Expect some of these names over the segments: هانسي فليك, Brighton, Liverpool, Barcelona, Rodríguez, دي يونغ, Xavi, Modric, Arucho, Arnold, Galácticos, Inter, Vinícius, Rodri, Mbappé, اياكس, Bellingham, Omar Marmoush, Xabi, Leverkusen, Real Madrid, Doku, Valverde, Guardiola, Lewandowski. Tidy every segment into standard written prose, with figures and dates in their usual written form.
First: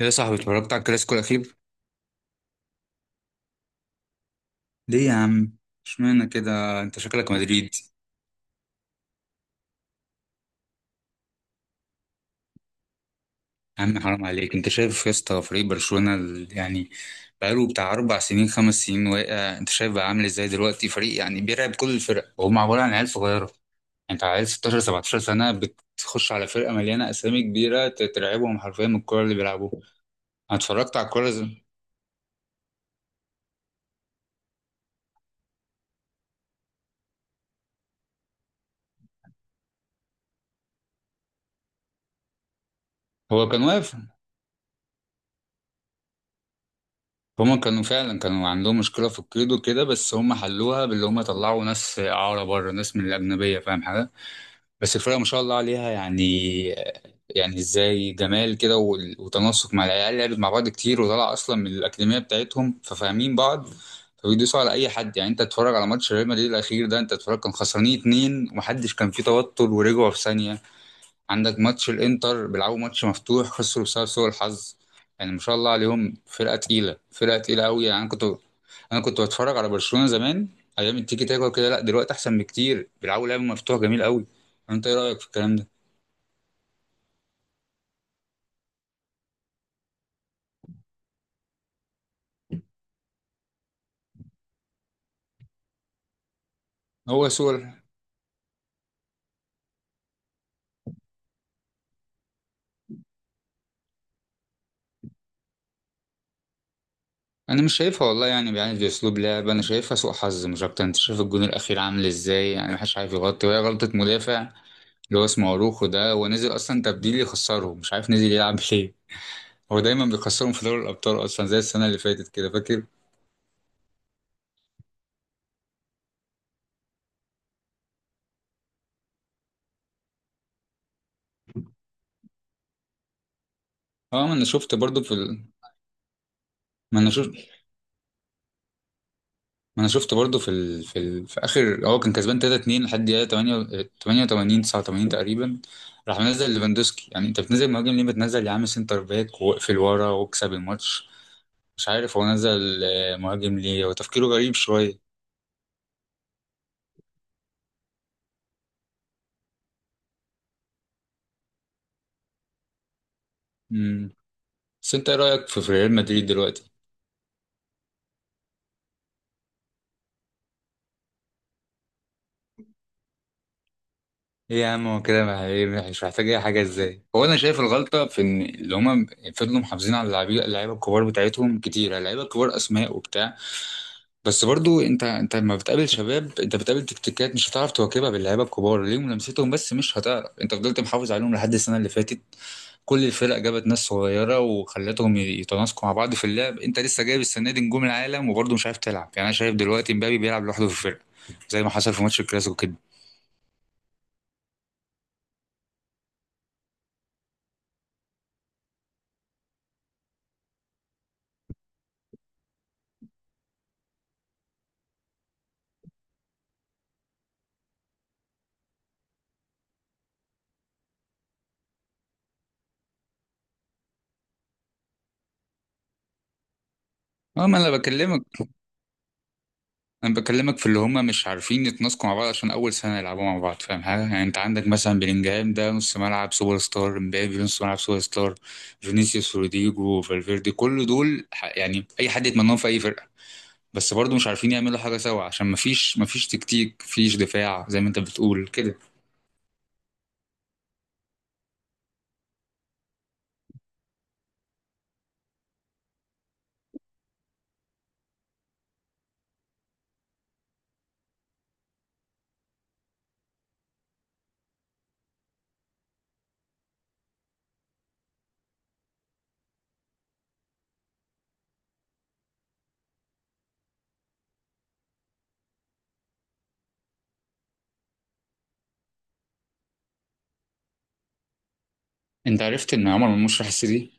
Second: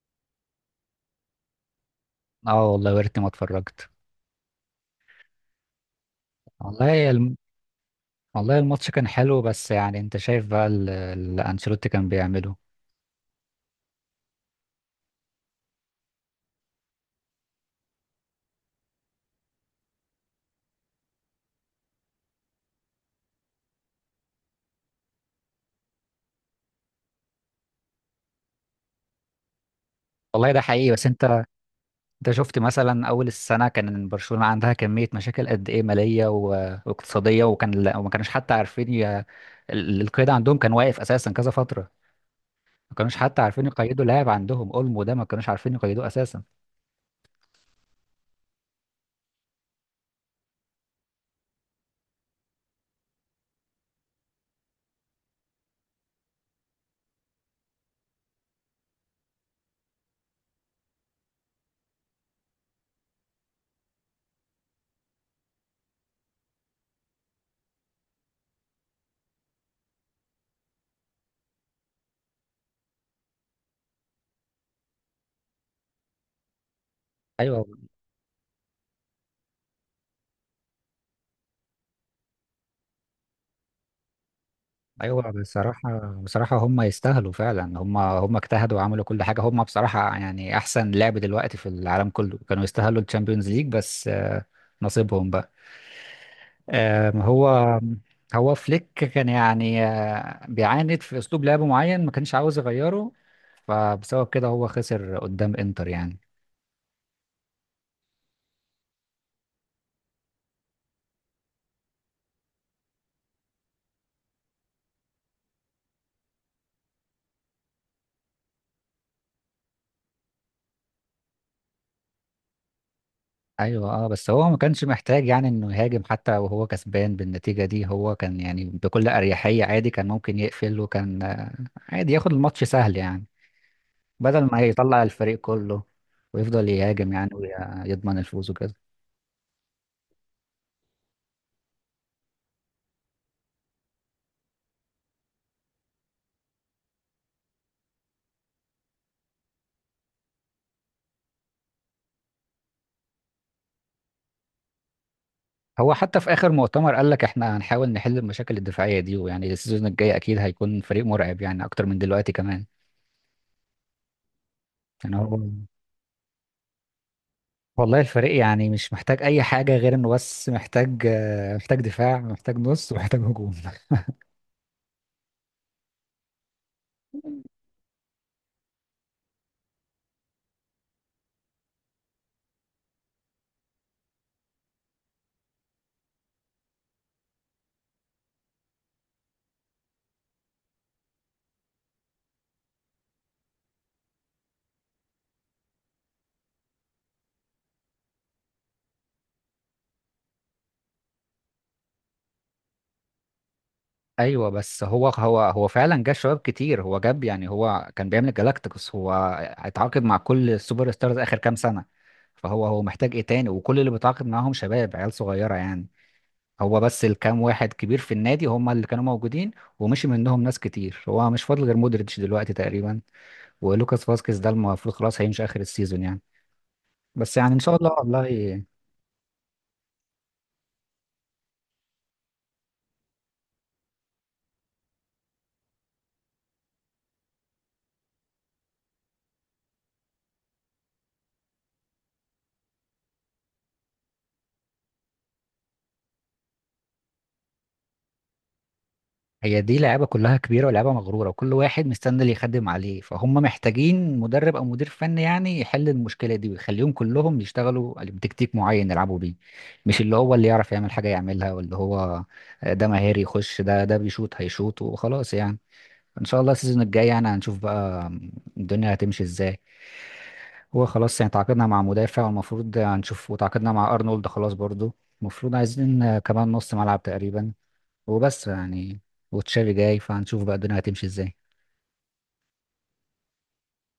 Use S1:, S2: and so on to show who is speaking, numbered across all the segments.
S1: يا صاحبي اتفرجت على الكلاسيكو الأخير؟
S2: اه والله يا ريتني ما اتفرجت.
S1: ليه يا عم؟ اشمعنى كده؟ أنت
S2: والله
S1: شكلك
S2: الم...
S1: مدريد.
S2: والله الماتش كان حلو، بس يعني انت شايف بقى اللي انشيلوتي كان بيعمله.
S1: يا عم حرام عليك، أنت شايف يا اسطى فريق برشلونة يعني بقاله بتاع أربع سنين خمس سنين واقع. أنت شايف بقى عامل إزاي دلوقتي فريق يعني بيرعب كل الفرق، وهم عبارة عن عيال صغيرة. أنت عيال 16 17 سنة بتخش على فرقة مليانة أسامي كبيرة، ترعبهم حرفيا من الكورة اللي بيلعبوها.
S2: والله
S1: أنا
S2: ده حقيقي،
S1: اتفرجت على
S2: بس
S1: الكورة
S2: انت
S1: زي-
S2: انت شفت مثلا اول السنه كان برشلونه عندها كميه مشاكل قد ايه ماليه واقتصاديه، وكان وما كانوش حتى عارفين القيد عندهم كان واقف اساسا كذا فتره، ما كانوش حتى
S1: هو كان
S2: عارفين
S1: واقف.
S2: يقيدوا لاعب. عندهم اولمو ده ما كانوش عارفين يقيدوه اساسا.
S1: هما كانوا فعلا عندهم مشكلة في القيد وكده، بس هما حلوها باللي هما طلعوا ناس إعارة بره، ناس من الأجنبية، فاهم حاجة؟ بس الفرقة ما شاء الله عليها يعني، يعني ازاي جمال كده وتناسق مع العيال، لعبت مع بعض كتير وطلع أصلا من الأكاديمية بتاعتهم ففاهمين بعض، فبيدوسوا على أي حد. يعني أنت تتفرج على ماتش ريال مدريد الأخير ده، أنت تتفرج كان خسرانين اتنين ومحدش كان فيه توتر ورجعوا في ثانية. عندك ماتش الانتر بيلعبوا ماتش مفتوح خسروا بسبب سوء الحظ. يعني ما شاء الله عليهم، فرقه تقيله، فرقه تقيله
S2: ايوه.
S1: قوي. يعني انا كنت بتفرج على برشلونه زمان، ايام التيكي تاكا وكده. لا دلوقتي احسن بكتير، بيلعبوا لعب مفتوح جميل قوي. انت ايه رايك
S2: ايوه،
S1: في الكلام ده؟
S2: بصراحه، بصراحه هم يستاهلوا فعلا. هم اجتهدوا وعملوا كل حاجه، هم بصراحه يعني احسن لعب دلوقتي في العالم كله، كانوا يستاهلوا الشامبيونز ليج، بس نصيبهم بقى.
S1: هو
S2: هو
S1: سوء ال-
S2: هو فليك كان يعني بيعاند في اسلوب لعب معين، ما كانش عاوز يغيره، فبسبب كده هو خسر قدام انتر يعني.
S1: انا مش شايفها والله، يعني دي اسلوب لعب، انا شايفها سوء حظ مش اكتر. انت شايف الجون الاخير عامل ازاي؟ يعني محدش عارف يغطي، وهي غلطه مدافع اللي هو اسمه اروخو ده، هو نزل اصلا تبديل يخسرهم، مش عارف نزل يلعب ليه. هو دايما بيخسرهم في دوري الابطال اصلا، زي السنه اللي فاتت كده فاكر.
S2: ايوه، اه، بس هو ما كانش محتاج يعني انه يهاجم حتى وهو كسبان بالنتيجة دي. هو كان يعني بكل اريحية عادي كان ممكن يقفل، وكان عادي ياخد الماتش سهل يعني،
S1: اه، ما
S2: بدل
S1: انا
S2: ما
S1: شفت
S2: يطلع
S1: برضو في
S2: الفريق
S1: ال...
S2: كله ويفضل
S1: ما انا
S2: يهاجم يعني،
S1: شفت
S2: ويضمن الفوز وكده.
S1: ما انا شفت برضو في ال... في, ال... في اخر هو كان كسبان 3 2 لحد دقيقه 8، 88، 89 تقريبا. راح منزل ليفاندوسكي، يعني انت بتنزل مهاجم ليه؟ بتنزل يا عم سنتر باك واقفل ورا واكسب الماتش. مش عارف هو نزل مهاجم ليه، هو تفكيره غريب شويه.
S2: هو حتى في اخر مؤتمر قال لك احنا هنحاول نحل المشاكل الدفاعية دي، ويعني السيزون الجاي اكيد هيكون فريق مرعب يعني اكتر من دلوقتي كمان.
S1: امم بس انت ايه
S2: يعني هو
S1: رايك في ريال مدريد دلوقتي؟
S2: والله الفريق يعني مش محتاج اي حاجة، غير انه بس محتاج محتاج دفاع، محتاج نص، ومحتاج هجوم.
S1: ايه يا عم هو كده مع- إيه، مش محتاج اي حاجه ازاي؟ هو انا شايف الغلطه في ان اللي هما فضلوا محافظين على اللعيبه الكبار بتاعتهم كتير. اللعيبه الكبار اسماء وبتاع، بس برضو انت لما بتقابل شباب انت بتقابل تكتيكات مش هتعرف تواكبها باللعيبه الكبار، ليهم لمستهم بس مش هتعرف. انت فضلت محافظ عليهم لحد السنه اللي فاتت، كل الفرق جابت ناس صغيره وخلتهم يتناسقوا مع بعض في اللعب، انت لسه جايب السنه دي نجوم العالم وبرضو مش عارف تلعب. يعني انا شايف دلوقتي مبابي بيلعب لوحده في الفرقه، زي ما حصل في ماتش الكلاسيكو كده.
S2: ايوه، بس هو فعلا جاب شباب كتير. هو جاب يعني هو كان بيعمل جالاكتيكوس، هو اتعاقد مع كل السوبر ستارز اخر كام سنه، فهو هو محتاج ايه تاني؟ وكل اللي بيتعاقد معاهم شباب عيال صغيره يعني. هو بس الكام واحد كبير في النادي هم اللي كانوا موجودين، ومشي منهم ناس كتير. هو مش فاضل غير مودريتش دلوقتي تقريبا ولوكاس فاسكيز، ده المفروض خلاص هيمشي اخر السيزون يعني. بس
S1: اه
S2: يعني ان
S1: ما انا
S2: شاء الله
S1: بكلمك
S2: والله.
S1: انا بكلمك في اللي هم مش عارفين يتناسقوا مع بعض عشان اول سنه يلعبوا مع بعض، فاهم حاجه؟ يعني انت عندك مثلا بلينجهام ده نص ملعب سوبر ستار، امبابي نص ملعب سوبر ستار، فينيسيوس، روديجو، فالفيردي، كل دول يعني اي حد يتمناهم في اي فرقه. بس برضه مش عارفين يعملوا حاجه سوا عشان مفيش تكتيك، مفيش دفاع زي ما انت بتقول كده.
S2: هي دي لعيبه كلها كبيره ولعيبه مغروره، وكل واحد مستني اللي يخدم عليه، فهم محتاجين مدرب او مدير فني يعني يحل المشكله دي، ويخليهم كلهم يشتغلوا بتكتيك معين يلعبوا بيه. مش اللي هو اللي يعرف يعمل حاجه يعملها، واللي هو ده مهاري يخش، ده بيشوط هيشوط وخلاص يعني. ان شاء الله السيزون الجاي يعني هنشوف بقى الدنيا هتمشي ازاي. هو خلاص يعني تعاقدنا مع مدافع والمفروض هنشوف، وتعاقدنا مع ارنولد خلاص برضو. المفروض عايزين كمان نص ملعب تقريبا وبس يعني، وتشافي جاي، فهنشوف بقى الدنيا هتمشي ازاي.
S1: انت عرفت ان عمر مرموش راح السيتي؟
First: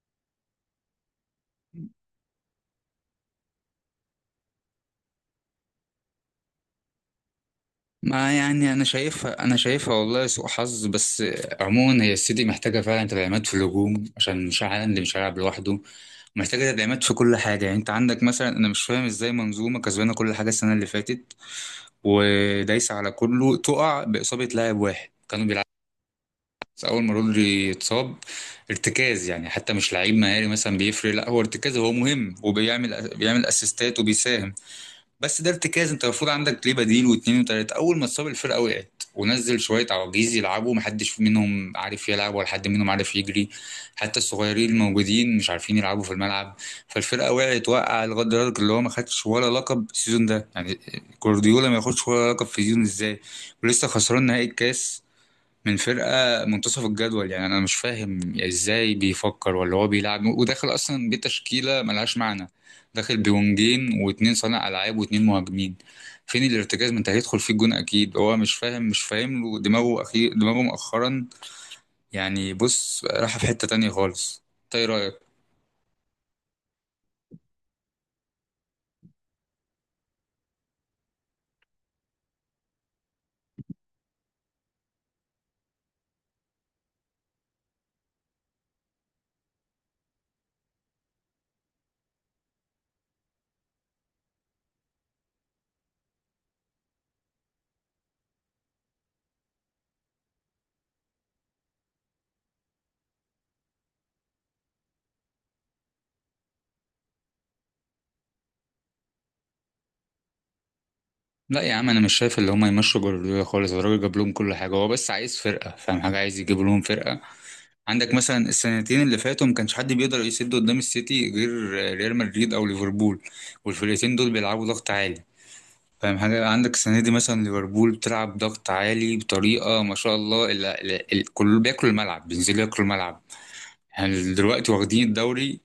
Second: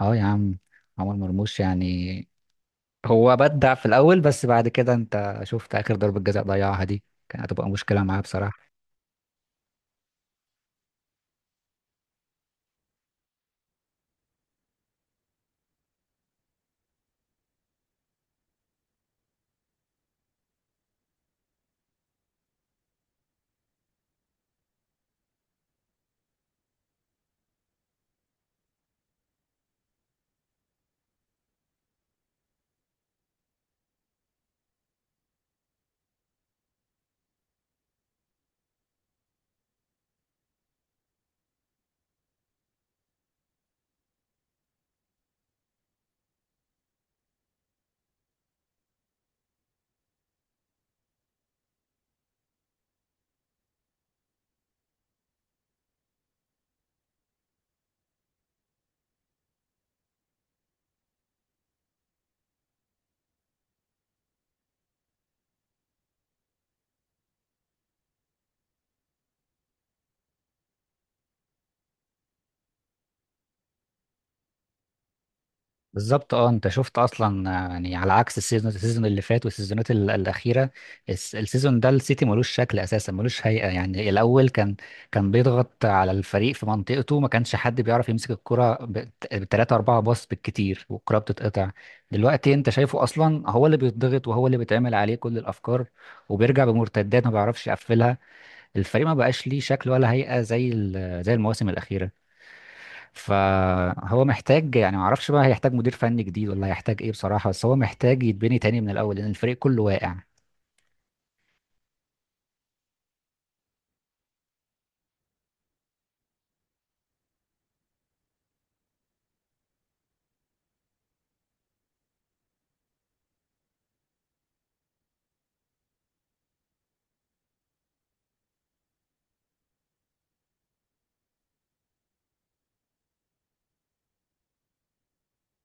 S2: اه يا عم، عمر مرموش يعني هو بدع في الاول، بس بعد كده انت شفت اخر ضربة جزاء ضيعها دي، كان هتبقى مشكلة معاه
S1: ما
S2: بصراحة.
S1: يعني انا شايفها والله سوء حظ بس. عموما هي السيتي محتاجه فعلا تدعيمات في الهجوم عشان مش عارف، اللي مش هيلعب لوحده. محتاجة تدعيمات في كل حاجة، يعني انت عندك مثلا انا مش فاهم ازاي منظومة كسبانة كل حاجة السنة اللي فاتت ودايسة على كله تقع بإصابة لاعب واحد كانوا بيلعبوا؟ بس اول ما رودري اتصاب، ارتكاز يعني، حتى مش لعيب مهاري مثلا بيفرق، لا هو ارتكاز، هو مهم وبيعمل، بيعمل اسيستات وبيساهم. بس ده ارتكاز، انت المفروض عندك ليه بديل واتنين وتلاته. اول ما اتصاب الفرقه وقعت ونزل شويه عواجيز يلعبوا، محدش منهم عارف يلعب ولا حد منهم عارف يجري. حتى الصغيرين الموجودين مش عارفين يلعبوا في الملعب، فالفرقه وقعت وقع لغايه دلوقتي. اللي هو ما خدش ولا لقب السيزون ده يعني، جوارديولا ما ياخدش ولا لقب في السيزون ازاي؟ ولسه خسران نهائي الكاس من فرقة منتصف الجدول. يعني أنا مش فاهم إزاي بيفكر، ولا هو بيلعب وداخل أصلا بتشكيلة ملهاش معنى، داخل بونجين واتنين صانع ألعاب واتنين مهاجمين، فين الارتكاز؟ ما أنت هيدخل فيه الجون أكيد. هو مش فاهم له دماغه، أخير دماغه مؤخرا يعني بص راح في حتة تانية خالص. أنت إيه رأيك؟
S2: بالظبط، اه، انت شفت اصلا يعني على عكس السيزون، السيزون اللي فات والسيزونات الاخيره، السيزون ده السيتي ملوش شكل اساسا، ملوش هيئه يعني. الاول كان كان بيضغط على الفريق في منطقته، ما كانش حد بيعرف يمسك الكره بثلاثة أربعة باص بالكتير والكره بتتقطع. دلوقتي انت شايفه اصلا هو اللي بيتضغط، وهو اللي بيتعمل عليه كل الافكار، وبيرجع بمرتدات ما بيعرفش يقفلها. الفريق ما بقاش ليه شكل ولا هيئه زي زي المواسم الاخيره. فهو محتاج يعني ما اعرفش بقى هيحتاج مدير فني جديد ولا هيحتاج ايه بصراحة، بس هو محتاج يتبني تاني من الاول، لان الفريق كله واقع.
S1: لا يا عم أنا مش شايف اللي هما يمشوا جوارديولا خالص، الراجل جاب لهم كل حاجة، هو بس عايز فرقة، فاهم حاجة؟ عايز يجيب لهم فرقة. عندك مثلا السنتين اللي فاتوا ما كانش حد بيقدر يسد قدام السيتي غير ريال مدريد او ليفربول، والفرقتين دول بيلعبوا ضغط عالي. فاهم حاجة؟ عندك السنة دي مثلا ليفربول بتلعب ضغط عالي بطريقة ما شاء الله، كله بياكل الملعب، بينزلوا ياكلوا الملعب، يعني دلوقتي واخدين الدوري.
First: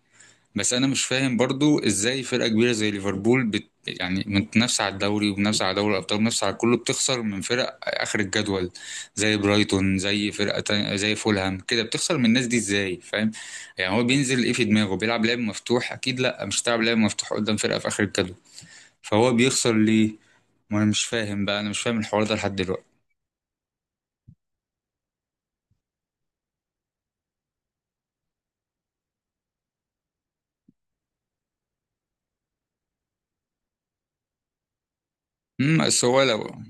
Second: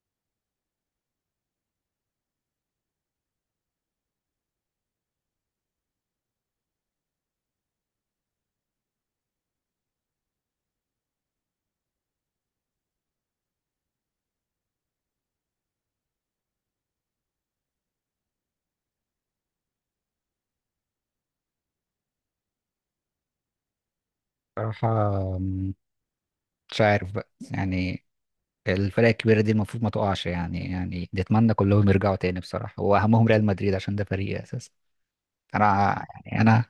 S1: بس انا مش فاهم برضو ازاي فرقه كبيره زي ليفربول يعني متنافسه على الدوري ومنافسه على دوري الابطال ومنافسه على كله بتخسر من فرق اخر الجدول، زي برايتون، زي فرقه تانية، زي فولهام كده، بتخسر من الناس دي ازاي؟ فاهم؟ يعني هو بينزل ايه في دماغه؟ بيلعب لعب مفتوح اكيد، لا مش هتلعب لعب مفتوح قدام فرقه في اخر الجدول. فهو بيخسر ليه؟ ما انا مش فاهم بقى، انا مش فاهم الحوار ده لحد دلوقتي.
S2: بصراحة، مش عارف بقى يعني، الفرق الكبيرة دي المفروض ما تقعش يعني، يعني نتمنى كلهم يرجعوا تاني بصراحة، واهمهم ريال مدريد عشان ده فريقي اساسا. انا
S1: بس هو
S2: يعني
S1: لو،
S2: انا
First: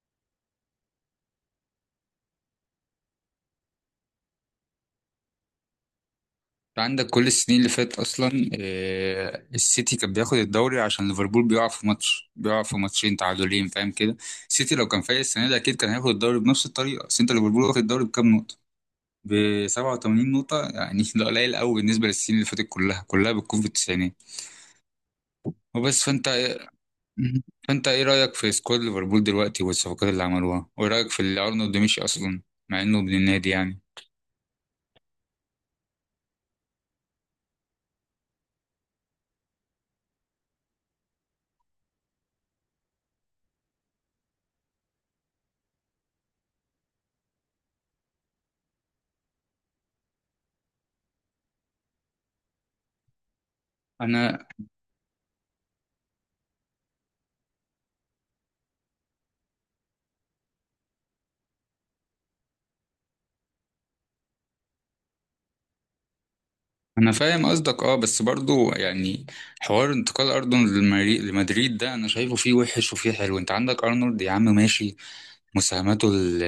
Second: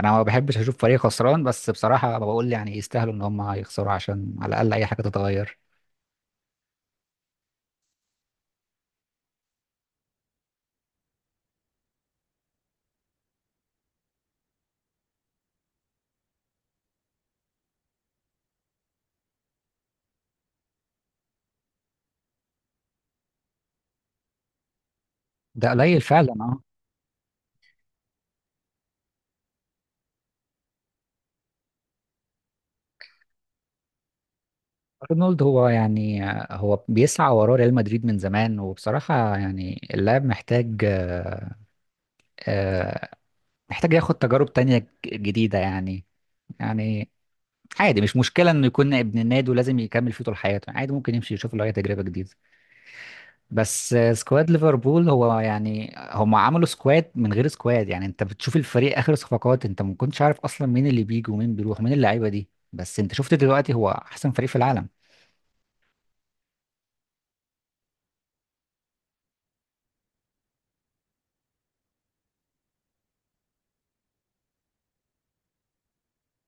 S2: انا ما بحبش اشوف فريق خسران، بس بصراحة بقول يعني يستاهلوا ان هم يخسروا عشان على الاقل اي حاجة تتغير.
S1: عندك كل السنين اللي فاتت اصلا السيتي كان بياخد الدوري عشان ليفربول بيقع في ماتش، بيقع في ماتشين تعادلين، فاهم كده؟ السيتي لو كان فايق السنه دي اكيد كان هياخد الدوري بنفس الطريقه. بس انت ليفربول واخد الدوري بكام نقطه؟ ب 87 نقطه يعني، ده قليل قوي بالنسبه للسنين اللي فاتت، كلها كلها بتكون في التسعينات.
S2: ده قليل
S1: وبس، فانت
S2: فعلا، أه.
S1: فانت ايه رايك في سكواد ليفربول دلوقتي والصفقات اللي عملوها، وايه رايك في اللي ارنولد مشي اصلا مع انه ابن النادي يعني؟
S2: ارنولد هو يعني هو بيسعى وراه ريال مدريد من زمان، وبصراحة يعني اللاعب محتاج آه، محتاج ياخد تجارب تانية جديدة يعني. يعني عادي مش مشكلة انه يكون ابن النادي ولازم يكمل فيه طول حياته، عادي ممكن يمشي يشوف له اي تجربة جديدة. بس
S1: انا
S2: سكواد ليفربول هو يعني هم عملوا سكواد من غير سكواد يعني، انت بتشوف الفريق اخر صفقات انت ما كنتش عارف اصلا مين اللي بيجي ومين بيروح مين اللعيبة دي، بس انت شفت دلوقتي هو احسن فريق في العالم.
S1: انا فاهم قصدك اه، بس برضو يعني حوار انتقال ارنولد لمدريد ده انا شايفه فيه وحش وفيه حلو. انت عندك ارنولد يا عم ماشي، مساهماته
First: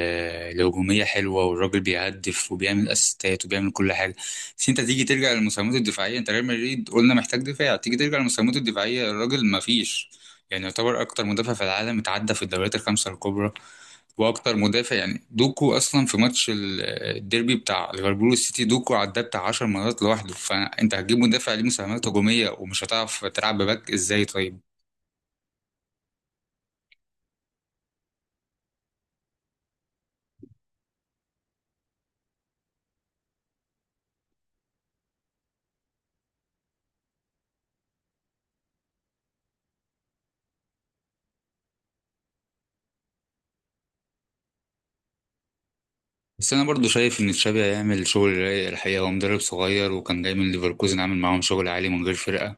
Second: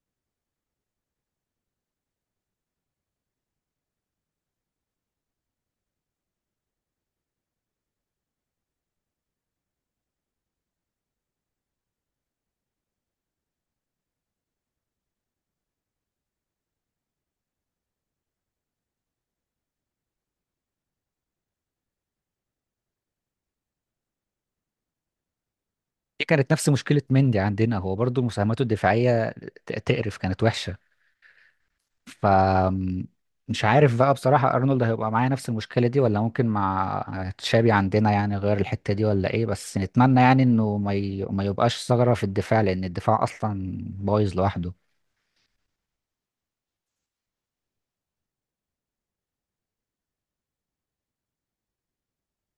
S1: الهجومية حلوة، والراجل بيهدف وبيعمل اسيستات وبيعمل كل حاجة، بس انت تيجي ترجع للمساهمات الدفاعية، انت ريال مدريد قلنا محتاج دفاع، تيجي ترجع للمساهمات الدفاعية الراجل ما فيش. يعني يعتبر اكتر مدافع في العالم اتعدى في الدوريات الخمسة الكبرى، واكتر مدافع يعني دوكو اصلا في ماتش الديربي بتاع ليفربول والسيتي، دوكو عداه بتاع 10 مرات لوحده. فانت هتجيب مدافع ليه مساهمات هجومية ومش هتعرف تلعب بباك ازاي طيب؟
S2: دي كانت نفس مشكلة مندي عندنا، هو برضو مساهماته الدفاعية تقرف، كانت وحشة. ف مش عارف بقى بصراحة أرنولد هيبقى معايا نفس المشكلة دي، ولا ممكن مع تشابي عندنا يعني غير الحتة دي ولا إيه، بس نتمنى يعني إنه ما يبقاش ثغرة في الدفاع، لأن الدفاع أصلا بايظ لوحده.
S1: بس انا برضو شايف ان تشابي هيعمل شغل رايق الحقيقه، هو مدرب صغير وكان جاي من ليفركوزن عامل معاهم شغل عالي من غير فرقه،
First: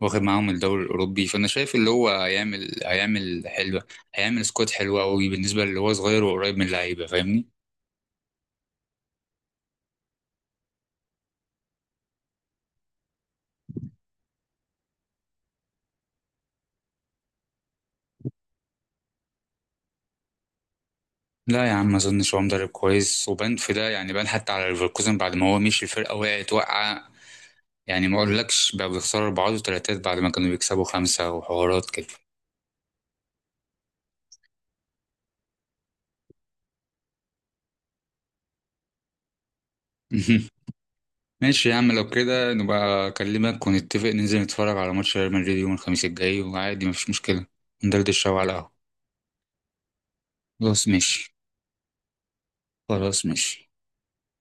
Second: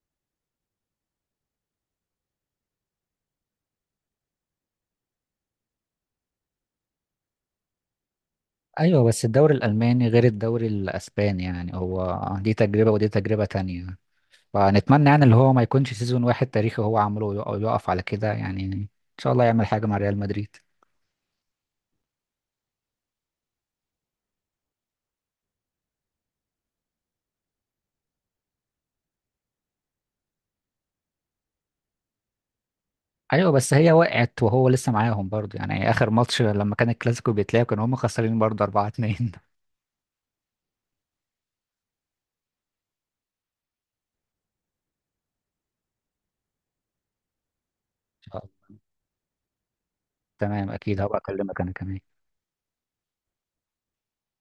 S1: واخد معاهم الدوري الاوروبي، فانا شايف اللي هو هيعمل، حلوه، هيعمل سكواد حلو قوي بالنسبه اللي هو صغير وقريب من اللعيبه، فاهمني؟
S2: أيوه، بس الدوري الألماني غير الدوري الأسباني يعني، هو دي تجربة ودي تجربة تانية، فنتمنى يعني اللي هو ما يكونش سيزون واحد تاريخي هو عمله يقف على كده يعني، إن شاء الله يعمل حاجة مع ريال مدريد.
S1: لا يا عم ما اظنش، هو مدرب كويس وبان في ده، يعني بان حتى على ليفركوزن، بعد ما هو مشي الفرقه وقعت وقعه، يعني ما اقولكش بقى بيخسروا اربعات وتلاتات بعد ما كانوا بيكسبوا خمسه وحوارات كده.
S2: ايوه بس هي وقعت وهو لسه معاهم برضه يعني، اخر ماتش لما كان الكلاسيكو بيتلعب كانوا هم خسرانين برضه 4-2. ان
S1: ماشي يا عم، لو كده نبقى أكلمك ونتفق ننزل نتفرج على ماتش ريال مدريد يوم الخميس الجاي، وعادي مفيش مشكلة، ندردش شوية
S2: شاء
S1: على
S2: الله.
S1: القهوة.
S2: تمام،
S1: خلاص
S2: اكيد هبقى
S1: ماشي.
S2: اكلمك انا كمان.
S1: خلاص ماشي.